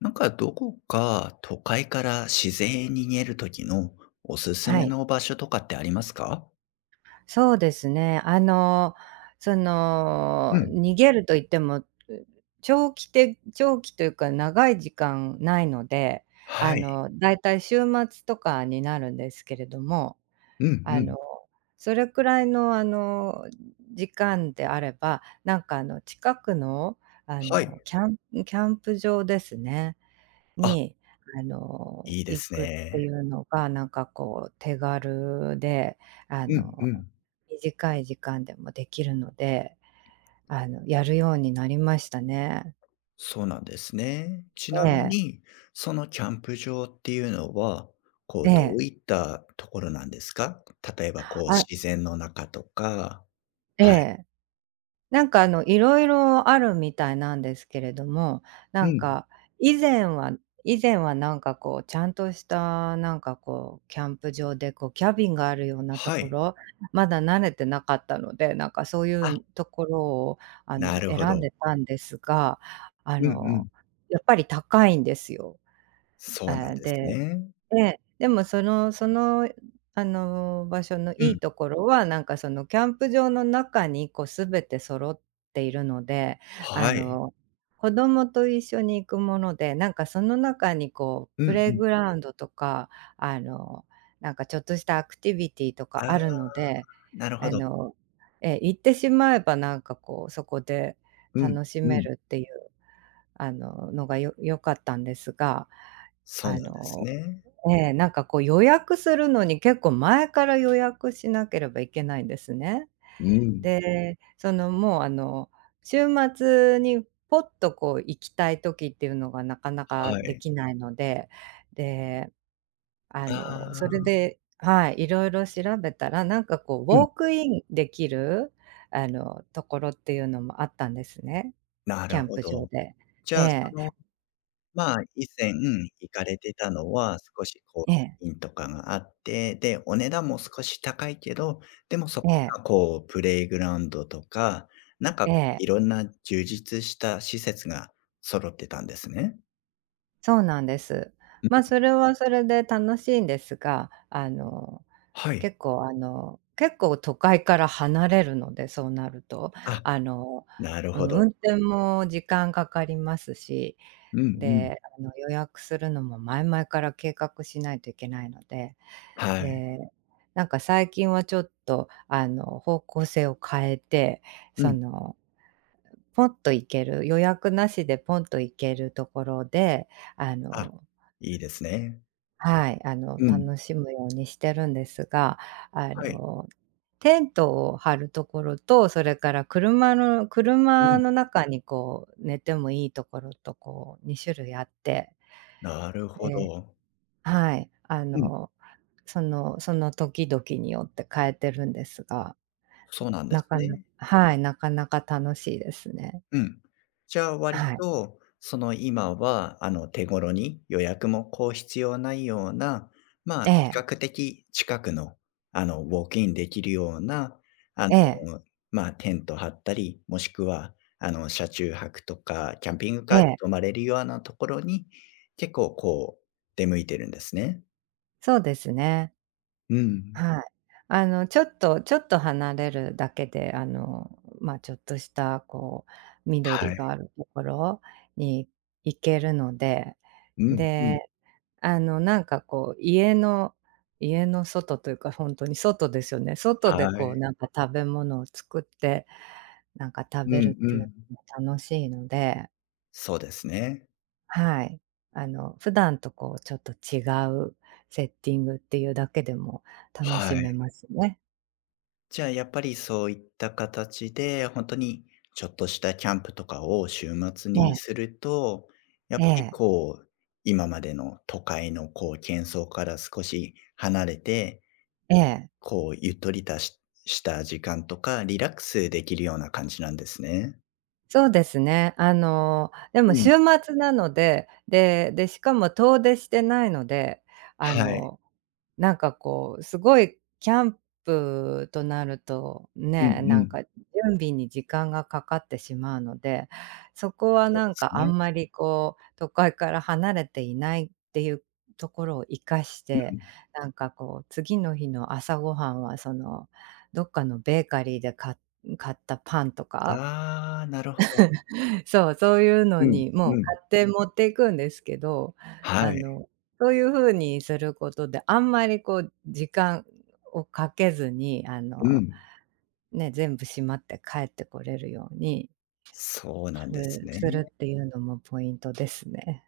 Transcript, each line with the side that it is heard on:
left: なんかどこか都会から自然に逃げる時のおすす
right: は
left: め
right: い、
left: の場所とかってありますか？
right: そうですね。
left: うん。
right: 逃げると言っても、長期というか長い時間ないので、
left: はい。
right: だいたい週末とかになるんですけれども、
left: うん
right: あ
left: うん。
right: の、それくらいの、時間であれば、近くの、あ
left: はい。
right: の、キャンキャンプ場ですね。
left: あ、
right: に、
left: いいで
right: 行
left: す
right: くって
left: ね。
right: いうのが、なんかこう手軽で、あ
left: うんう
right: の、
left: ん。
right: 短い時間でもできるので、やるようになりましたね。
left: そうなんですね。ちな
right: え
left: み
right: え、
left: に、そのキャンプ場っていうのは、こ
right: え
left: うどう
right: え、
left: いったところなんですか？例えばこう
right: あ
left: 自然の中とか
right: え
left: はい。
right: え。いろいろあるみたいなんですけれども、な
left: う
right: ん
left: ん。
right: か、以前は以前はなんかこう、ちゃんとしたなんかこう、キャンプ場でこう、キャビンがあるようなと
left: は
right: こ
left: い。
right: ろ、まだ慣れてなかったので、なんかそうい
left: あ、
right: うところを
left: なるほ
right: 選
left: ど。
right: んでたんですが、あ
left: うんうん。
right: の、やっぱり高いんですよ。
left: そ
right: え
left: うなん
right: え、
left: ですね。
right: でも、場所の
left: う
right: い
left: ん。
right: いところは、なんかそのキャンプ場の中にこう全て揃っているので、あ
left: はい。
right: の、子供と一緒に行くもので、なんかその中にこ
left: う
right: うプ
left: ん
right: レ
left: う
right: イ
left: ん。
right: グラウンドとか、あの、なんかちょっとしたアクティビティとか
left: ああ、
right: あるので、
left: なるほ
right: あ
left: ど。
right: の、ええ、行ってしまえばなんかこうそこで
left: うん、
right: 楽し
left: う
right: め
left: ん。
right: るっていう、のが良かったんですが、
left: そう
right: あ
left: なんです
right: の
left: ね。
right: ええ、なんかこう予約するのに結構前から予約しなければいけないんですね。
left: うん。
right: で、そのもうあの、週末にポッとこう行きたい時っていうのがなかなか
left: は
right: で
left: い。
right: きないので、で、
left: あ
right: それ
left: あ、
right: で、はい、いろいろ調べたら、なんかこうウ
left: うん、
right: ォークインできる、ところっていうのもあったんですね、
left: な
right: キ
left: る
right: ャン
left: ほ
right: プ場
left: ど。
right: で。
left: じ
right: え
left: ゃあ、そ
right: え、
left: の、まあ、以前行かれてたのは、少しこ
right: ええ、
left: う、品とかがあって、で、お値段も少し高いけど、でもそこ
right: ええ、
left: にはこう、プレイグラウンドとか、なんか
right: ええ、え
left: い
right: え。
left: ろんな充実した施設が揃ってたんですね。
right: そうなんです。
left: う
right: まあ、
left: ん。
right: それはそれで楽しいんですが、
left: はい。
right: 結構都会から離れるので、そうなると。
left: あ、
right: あの、
left: なる
right: う
left: ほ
right: ん、
left: ど。
right: 運転も時間かかりますし、
left: うんうん。
right: で、予約するのも前々から計画しないといけないので、
left: はい。
right: で、なんか最近はちょっと方向性を変えて、
left: う
right: そ
left: ん。
right: の、ポンと行ける、予約なしでポンと行けるところで、あ
left: あ、
right: の
left: いいですね。
right: はい、
left: うん。
right: 楽しむようにしてるんですが、あ
left: はい。
right: の、テントを張るところと、それから車の
left: う
right: 車
left: ん、
right: の中にこう寝てもいいところとこう2種類あって、
left: なるほ
right: で、
left: ど。
right: はい、
left: うん、
right: その時々によって変えてるんですが、
left: そうなんで
right: な
left: す
right: かな
left: ね。
right: はい、なかなか楽しいですね。
left: うん。じゃあ割
right: はい。
left: と、その今は、あの手頃に予約もこう必要ないような、まあ、
right: え
left: 比
right: え、
left: 較的近くの、あの、ウォークインできるような、あの、
right: ええ、
left: まあ、テント張ったり、もしくは、あの、車中泊とか、キャンピングカ
right: え
left: ーで
right: え、
left: 泊まれるようなところに、結構こう、出向いてるんですね。
right: そうですね。
left: うん。
right: はい。ちょっとちょっと離れるだけで、まあ、ちょっとしたこう、
left: は
right: 緑
left: い。
right: があるところに行けるので、
left: うんうん。
right: で、なんかこう、家の外というか、本当に外ですよね。外
left: は
right: でこう、
left: い。
right: なんか食べ物を作って、なんか食
left: う
right: べる
left: ん
right: っ
left: う
right: ていう
left: ん。
right: のも楽しいので、
left: そうですね。
right: はい。普段とこう、ちょっと違うセッティングっていうだけでも楽し
left: はい。
right: めますね。
left: じゃあやっぱりそういった形で、本当にちょっとしたキャンプとかを週末に
right: ね。
left: すると、やっ
right: え
left: ぱり
right: え、
left: こう、今までの都会のこう喧騒から少し離れて、
right: ええ。
left: こうゆっとりたしした時間とか、リラックスできるような感じなんですね。
right: そうですね。でも
left: うん。
right: 週末なので、しかも遠出してないので、あ
left: はい。
right: の、なんかこう、すごいキャンプとなると、
left: うんう
right: ね、なん
left: ん。
right: か準備に時間がかかってしまうので、そこは
left: そう
right: な
left: で
right: ん
left: す
right: かあ
left: ね。
right: んまりこう、都会から離れていないっていうところを生かし
left: う
right: て、
left: ん。
right: なんかこう、次の日の朝ごはんはその、どっかのベーカリーで買ったパンとか。
left: ああ、なるほど。
right: そう、そういうの
left: うん、
right: に、も
left: う
right: う
left: ん。
right: 買って持っていくんですけど、
left: は
right: あ
left: い。
right: の、そういう風にすることで、あんまりこう時間をかけずに、
left: うん。
right: ね、全部しまって帰ってこれるように
left: そうなん
right: す
left: です
right: る
left: ね。
right: するっていうのもポイントですね。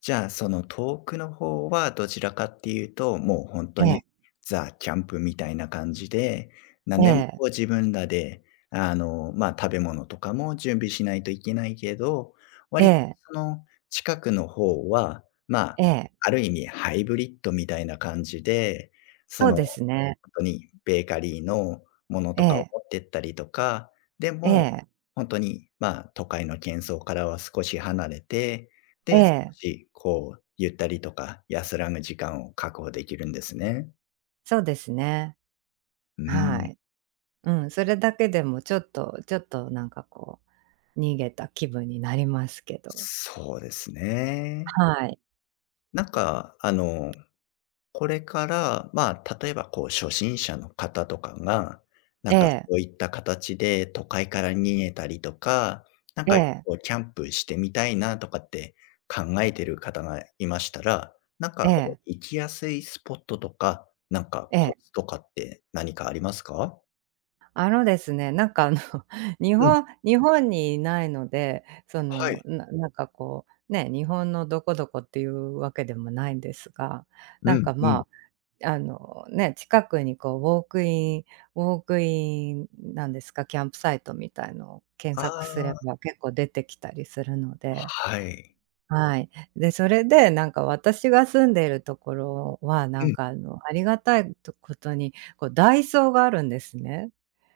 left: じゃあ、その遠くの方はどちらかっていうと、もう本当
right: え
left: に
right: え、
left: ザ・キャンプみたいな感じで、何
right: え
left: でも
right: え、
left: こう自分らで、あの、ま、食べ物とかも準備しないといけないけど、
right: え
left: 割と
right: え、
left: その近くの方は、ま
right: え
left: あ、
right: え、
left: ある意味ハイブリッドみたいな感じで、そ
right: そう
left: の
right: ですね。
left: ほんとにベーカリーのもの
right: え
left: とかを
right: え、
left: 持ってったりとか、で
right: え
left: も、
right: え、
left: ほんとに、まあ、都会の喧騒からは少し離れて、
right: え
left: で、少
right: え、
left: しこう、ゆったりとか安らぐ時間を確保できるんですね。
right: そうですね。
left: う
right: は
left: ーん、
right: い。うん、それだけでもちょっとちょっとなんかこう、逃げた気分になりますけど。
left: そうですね。
right: はい。
left: なんか、あの、これから、まあ、例えばこう初心者の方とかが、な
right: え
left: んか
right: え、
left: そういった形で都会から逃げたりとか、なん
right: え
left: か
right: え、
left: こうキャンプしてみたいなとかって考えてる方がいましたら、なん
right: え
left: かこう
right: え、
left: 行きやすいスポットとか、なんか
right: え
left: コ
right: え。
left: ツとかって何かありますか？
right: ですね、日
left: うん、
right: 本日本にいないので、
left: はい。
right: なんかこう、ね、日本のどこどこっていうわけでもないんですが、
left: う
right: なん
left: ん
right: か
left: うん。
right: まあ、ね、近くにこうウォークインなんですか、キャンプサイトみたいのを検
left: あ
right: 索す
left: あ、
right: れば結構出てきたりするので、
left: はい。
right: はい。で、それでなんか私が住んでいるところは、
left: うん。
right: ありがたいとことに、こうダイソーがあるんですね。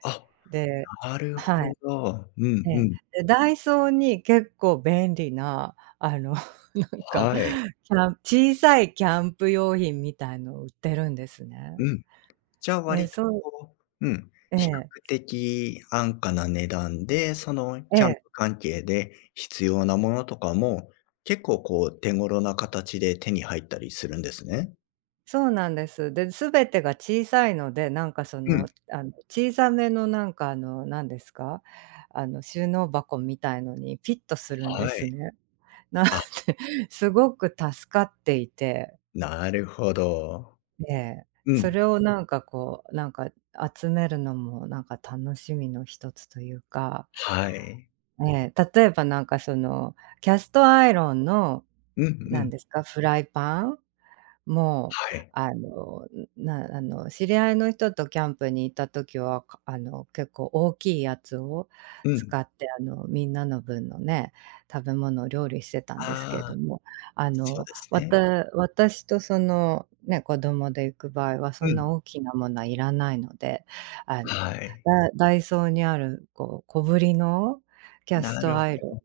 left: あ、
right: で、
left: なる
right: は
left: ほ
right: い、
left: ど。うん
right: え
left: う
right: え。
left: ん。
right: で、ダイソーに結構便利な、なんか、
left: はい。
right: キャン小さいキャンプ用品みたいの売ってるんですね。
left: うん。じゃあ、
right: で、
left: 割とこううん、
right: え
left: 比較
right: え、
left: 的安価な値段で、その
right: え
left: キャンプ
right: え。
left: 関係で必要なものとかも、結構こう手頃な形で手に入ったりするんですね。
right: そうなんです。で、全てが小さいので、
left: うん、
right: 小さめのなんかあの、なんですか、あの、収納箱みたいのにフィットするんで
left: は
right: す
left: い。
right: ね。なん
left: あ、
right: で、すごく助かっていて、
left: なるほど。
right: ええ。
left: う
right: そ
left: ん、
right: れをなんかこう、集めるのもなんか楽しみの一つというか、
left: はい。
right: ええ、例えばなんかその、キャストアイロンの、
left: うんう
right: な
left: ん、
right: んですか、フライパン。もう、
left: はい。
right: あの、なあの、知り合いの人とキャンプに行った時は、かあの、結構大きいやつを
left: うん。
right: 使って、みんなの分のね、食べ物を料理してたんですけれ
left: ああ、
right: ども、あ
left: そう
right: の、
left: です
right: わ
left: ね。
right: た私とその、ね、子供で行く場合はそ
left: う
right: んな
left: ん、
right: 大きなものはいらないので、あ
left: は
right: の、
left: い。
right: ダイソーにある、こう、小ぶりのキャス
left: な
right: ト
left: る
right: アイ
left: ほ
right: ロ
left: ど。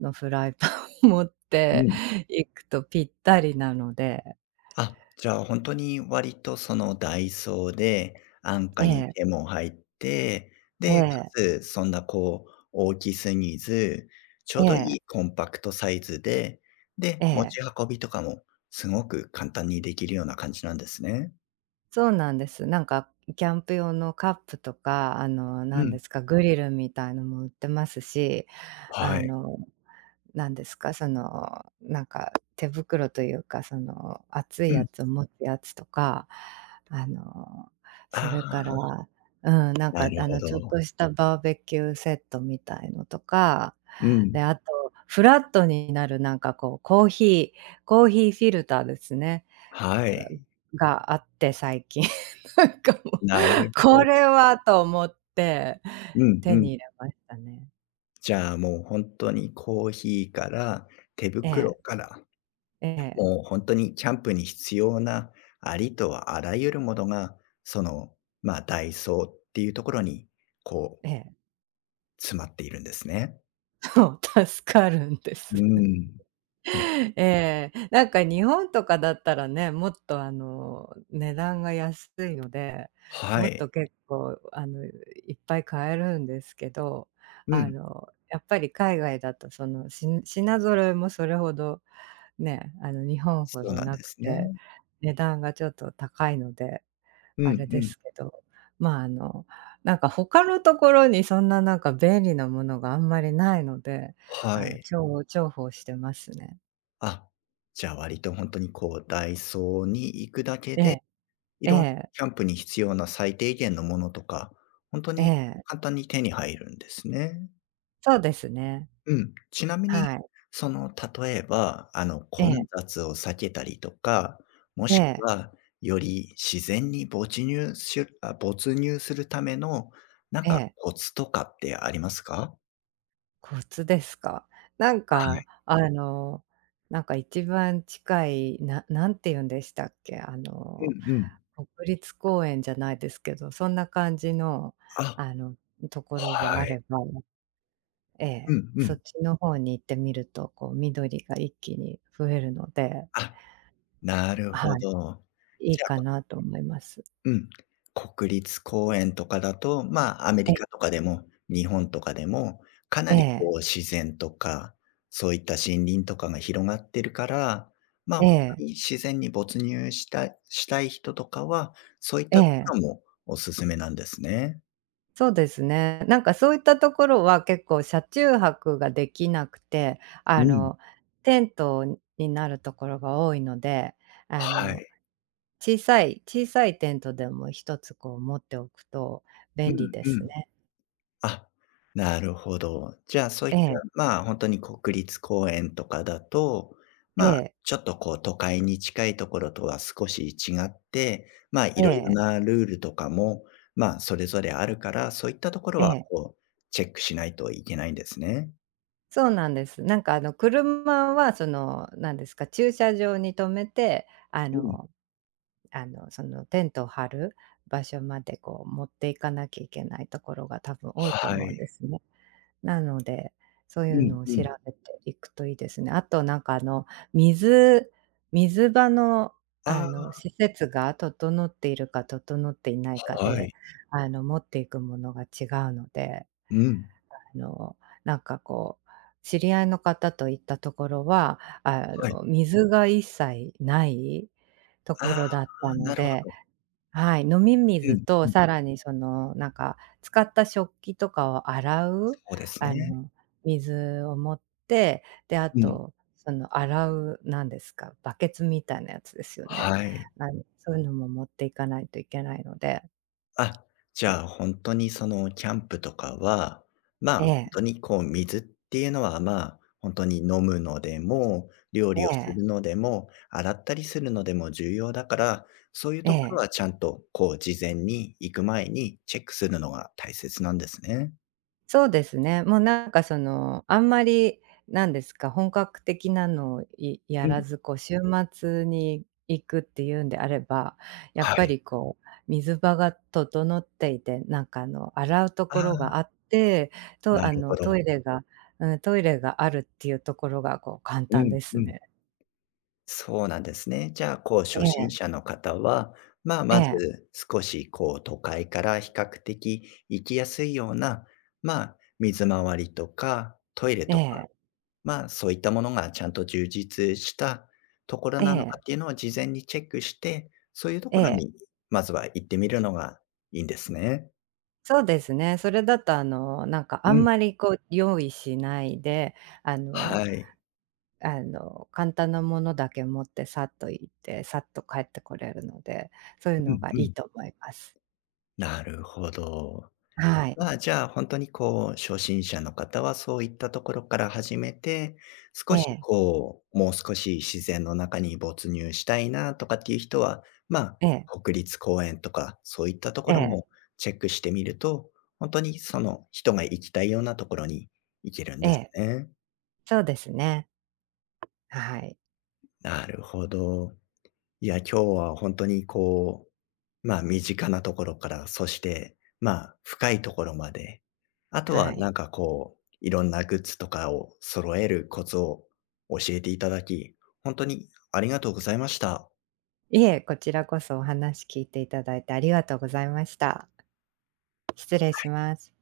right: ンのフライパンを持っ
left: う
right: て
left: ん。
right: 行くとぴったりなので。
left: あ、じゃあ本当に割とそのダイソーで安
right: え
left: 価に
right: え、
left: 手も入って、
right: え
left: で、か
right: え、
left: つそんなこう大きすぎず、ちょう
right: え
left: どいい
right: え、
left: コンパクトサイズで、で、
right: え
left: 持
right: え。
left: ち運びとかもすごく簡単にできるような感じなんですね。
right: そうなんです。なんか、キャンプ用のカップとか、
left: う
right: なん
left: ん、
right: ですか、グリルみたいのも売ってますし、
left: は
right: あ
left: い。
right: の、なんですか、その、なんか、手袋というか、その、熱い
left: う
right: や
left: ん。
right: つを持つやつとか、あの、そ
left: あ
right: れから、
left: あ、なるほ
right: ちょっ
left: ど。
right: としたバーベキューセットみたいのとか、
left: う
right: で、
left: ん。
right: あとフラットになる、なんか、こう、コーヒーフィルターですね、
left: はい。
right: があって最近。なんかもう、
left: なるほ
right: こ
left: ど
right: れはと思って
left: うんう
right: 手
left: ん。
right: に入れましたね。
left: じゃあもう本当にコーヒーから手
right: え
left: 袋
right: え、
left: から
right: ええ、
left: もう本当にキャンプに必要なありとはあらゆるものが、その、まあ、ダイソーっていうところに、こう、
right: ええ。
left: 詰まっているんですね。
right: そう、助かるんで
left: う
right: す。
left: ん。うん。
right: ええ、なんか日本とかだったらね、もっと、値段が安いので、
left: は
right: もっ
left: い。
right: と結構あの、いっぱい買えるんですけど、
left: うん。
right: やっぱり海外だとその、品揃えもそれほどね、日本ほ
left: そう
right: ど
left: なん
right: な
left: で
right: く
left: す
right: て、
left: ね。
right: 値段がちょっと高いので、
left: う
right: あ
left: ん
right: れ
left: う
right: で
left: ん。
right: すけど、まあ、なんか他のところにそんななんか便利なものがあんまりないので、
left: はい。
right: 重宝してますね。
left: あ、じゃあ割と本当にこうダイソーに行くだけ
right: え
left: で、
right: え、
left: い
right: え
left: ろんな
right: え、
left: キャンプに必要な最低限のものとか、本当
right: え
left: に
right: え。
left: 簡単に手に入るんですね。
right: そうですね。
left: うん。ちなみに、
right: はい。
left: その、例えば、あの、
right: え
left: 混
right: え、
left: 雑を避けたりとか、も
right: え
left: しく
right: え、
left: は、より自然に没入するための、なん
right: え
left: か
right: え。
left: コツとかってありますか？
right: コツですか。なん
left: は
right: か、
left: い。
right: あの、なんか一番近い、なんて言うんでしたっけ、
left: うんうん。
right: 国立公園じゃないですけど、そんな感じの、
left: あ、
right: あの、ところが
left: は
right: あ
left: い。
right: れば、え
left: う
right: え、
left: んう
right: そ
left: ん。
right: っちの方に行ってみると、こう緑が一気に増えるので、
left: あ、なるほ
right: はい、
left: ど。
right: いい
left: じゃ
right: か
left: あ
right: なと思います。
left: うん。国立公園とかだと、まあ、アメ
right: ええ、
left: リカとかでも、日本とかでも、かな
right: え
left: りこ
right: え、
left: う自然とか、そういった森林とかが広がってるから、まあ、
right: え
left: 本当
right: え、
left: に自然に没入したしたい人とかは、そういっ
right: え
left: たところ
right: え。
left: もおすすめなんですね。
right: そうですね。なんかそういったところは結構車中泊ができなくて、
left: うん。
right: テントになるところが多いので、あ
left: は
right: の、
left: い。
right: 小さい小さいテントでも一つこう持っておくと
left: う
right: 便利
left: ん
right: で
left: う
right: す
left: ん。
right: ね。
left: あ、なるほど。じゃあ、そういっ
right: え
left: た、
right: え、
left: まあ、本当に国立公園とかだと、
right: え
left: まあ、
right: え、
left: ちょっとこう都会に近いところとは少し違って、まあ、い
right: え
left: ろいろ
right: え、
left: なルールとかも、まあ、それぞれあるから、そういったところ
right: え
left: は
right: え。
left: こうチェックしないといけないんですね。
right: そうなんです。車はその、なんですか、駐車場に止めて、
left: うん。
right: そのテントを張る場所までこう持っていかなきゃいけないところが多分多いと
left: は
right: 思う
left: い。
right: んですね。なので、そうい
left: う
right: う
left: ん
right: のを
left: う
right: 調
left: ん。
right: べていくといいですね。あと水水場の
left: あ
right: 施設が整っているか整っていないか
left: あ、は
right: で、
left: い。
right: 持っていくものが違うので、
left: うん。
right: あの、なんかこう、知り合いの方と行ったところは、
left: はい。
right: 水が一切ないと
left: あ
right: ころだっ
left: あ、
right: たの
left: なるほ
right: で、
left: ど。
right: はい、飲み
left: う
right: 水
left: ん
right: と
left: うん。
right: さらにその、なんか、使った食器とかを洗
left: そ
right: う、
left: うです
right: あ
left: ね。
right: の、水を持って、で、あ
left: うん。
right: と、その洗う、なんですか、バケツみたいなやつですよね。
left: はい。
right: そういうのも持っていかないといけないので。
left: あ、じゃあ、本当にそのキャンプとかは、まあ、
right: え
left: 本
right: え、
left: 当にこう水っていうのは、まあ、本当に飲むのでも、料
right: え
left: 理をす
right: え、
left: るのでも、洗ったりするのでも重要だから、そういう
right: え
left: ところ
right: え。
left: はちゃんとこう事前に行く前にチェックするのが大切なんですね。
right: そうですね。もうなんかその、あんまり、なんですか、本格的なのをいや
left: うん、
right: らず、こう週末に行くっていうんであれば、やっ
left: は
right: ぱ
left: い。
right: りこう、水場が整っていて、洗うと
left: あ
right: ころ
left: あ、
right: があって、
left: な
right: とあ
left: るほ
right: の、ト
left: ど。
right: イレがうん、トイレがあるっていうところがこう簡
left: う
right: 単
left: ん、
right: です
left: うん。
right: ね。
left: そうなんですね。じゃあ、こう、
right: え
left: 初心
right: え、
left: 者の方は、まあ、
right: え
left: ま
right: え、
left: ず少し、こう、都会から比較的行きやすいような、まあ、水回りとかトイレ
right: え
left: とか、
right: え、
left: まあ、そういったものがちゃんと充実したところ
right: え
left: なのかっ
right: え、
left: ていうのを事前にチェックして、そういうと
right: え
left: ころ
right: え。
left: にまずは行ってみるのがいいんですね。
right: そうですね。それだとなんかあ
left: う
right: ん
left: ん。
right: まりこう用意しないで、あの
left: はい。
right: 簡単なものだけ持ってさっと行って、さっと帰ってこれるので、そういう
left: う
right: の
left: ん
right: が
left: う
right: いい
left: ん。
right: と思います。
left: なるほど。
right: は
left: ま
right: い。
left: あ、じゃあ、本当にこう、初心者の方はそういったところから始めて、
right: え
left: 少し
right: え、
left: こう、もう少し自然の中に没入したいなとかっていう人は、ま
right: ええ、
left: あ、国立公園とか、そういったと
right: え
left: ころ
right: え、
left: もチェックしてみると、本当にその人が行きたいようなところに行けるん
right: え
left: です
right: え、
left: ね。
right: そうですね。はい、
left: なるほど。いや、今日は本当にこう、まあ、身近なところから、そして、まあ、深いところまで、あとは
right: は
left: な
right: い。
left: んかこう、いろんなグッズとかを揃えるコツを教えていただき、本当にありがとうございました。
right: いえ、こちらこそお話聞いていただいてありがとうございました。失礼します。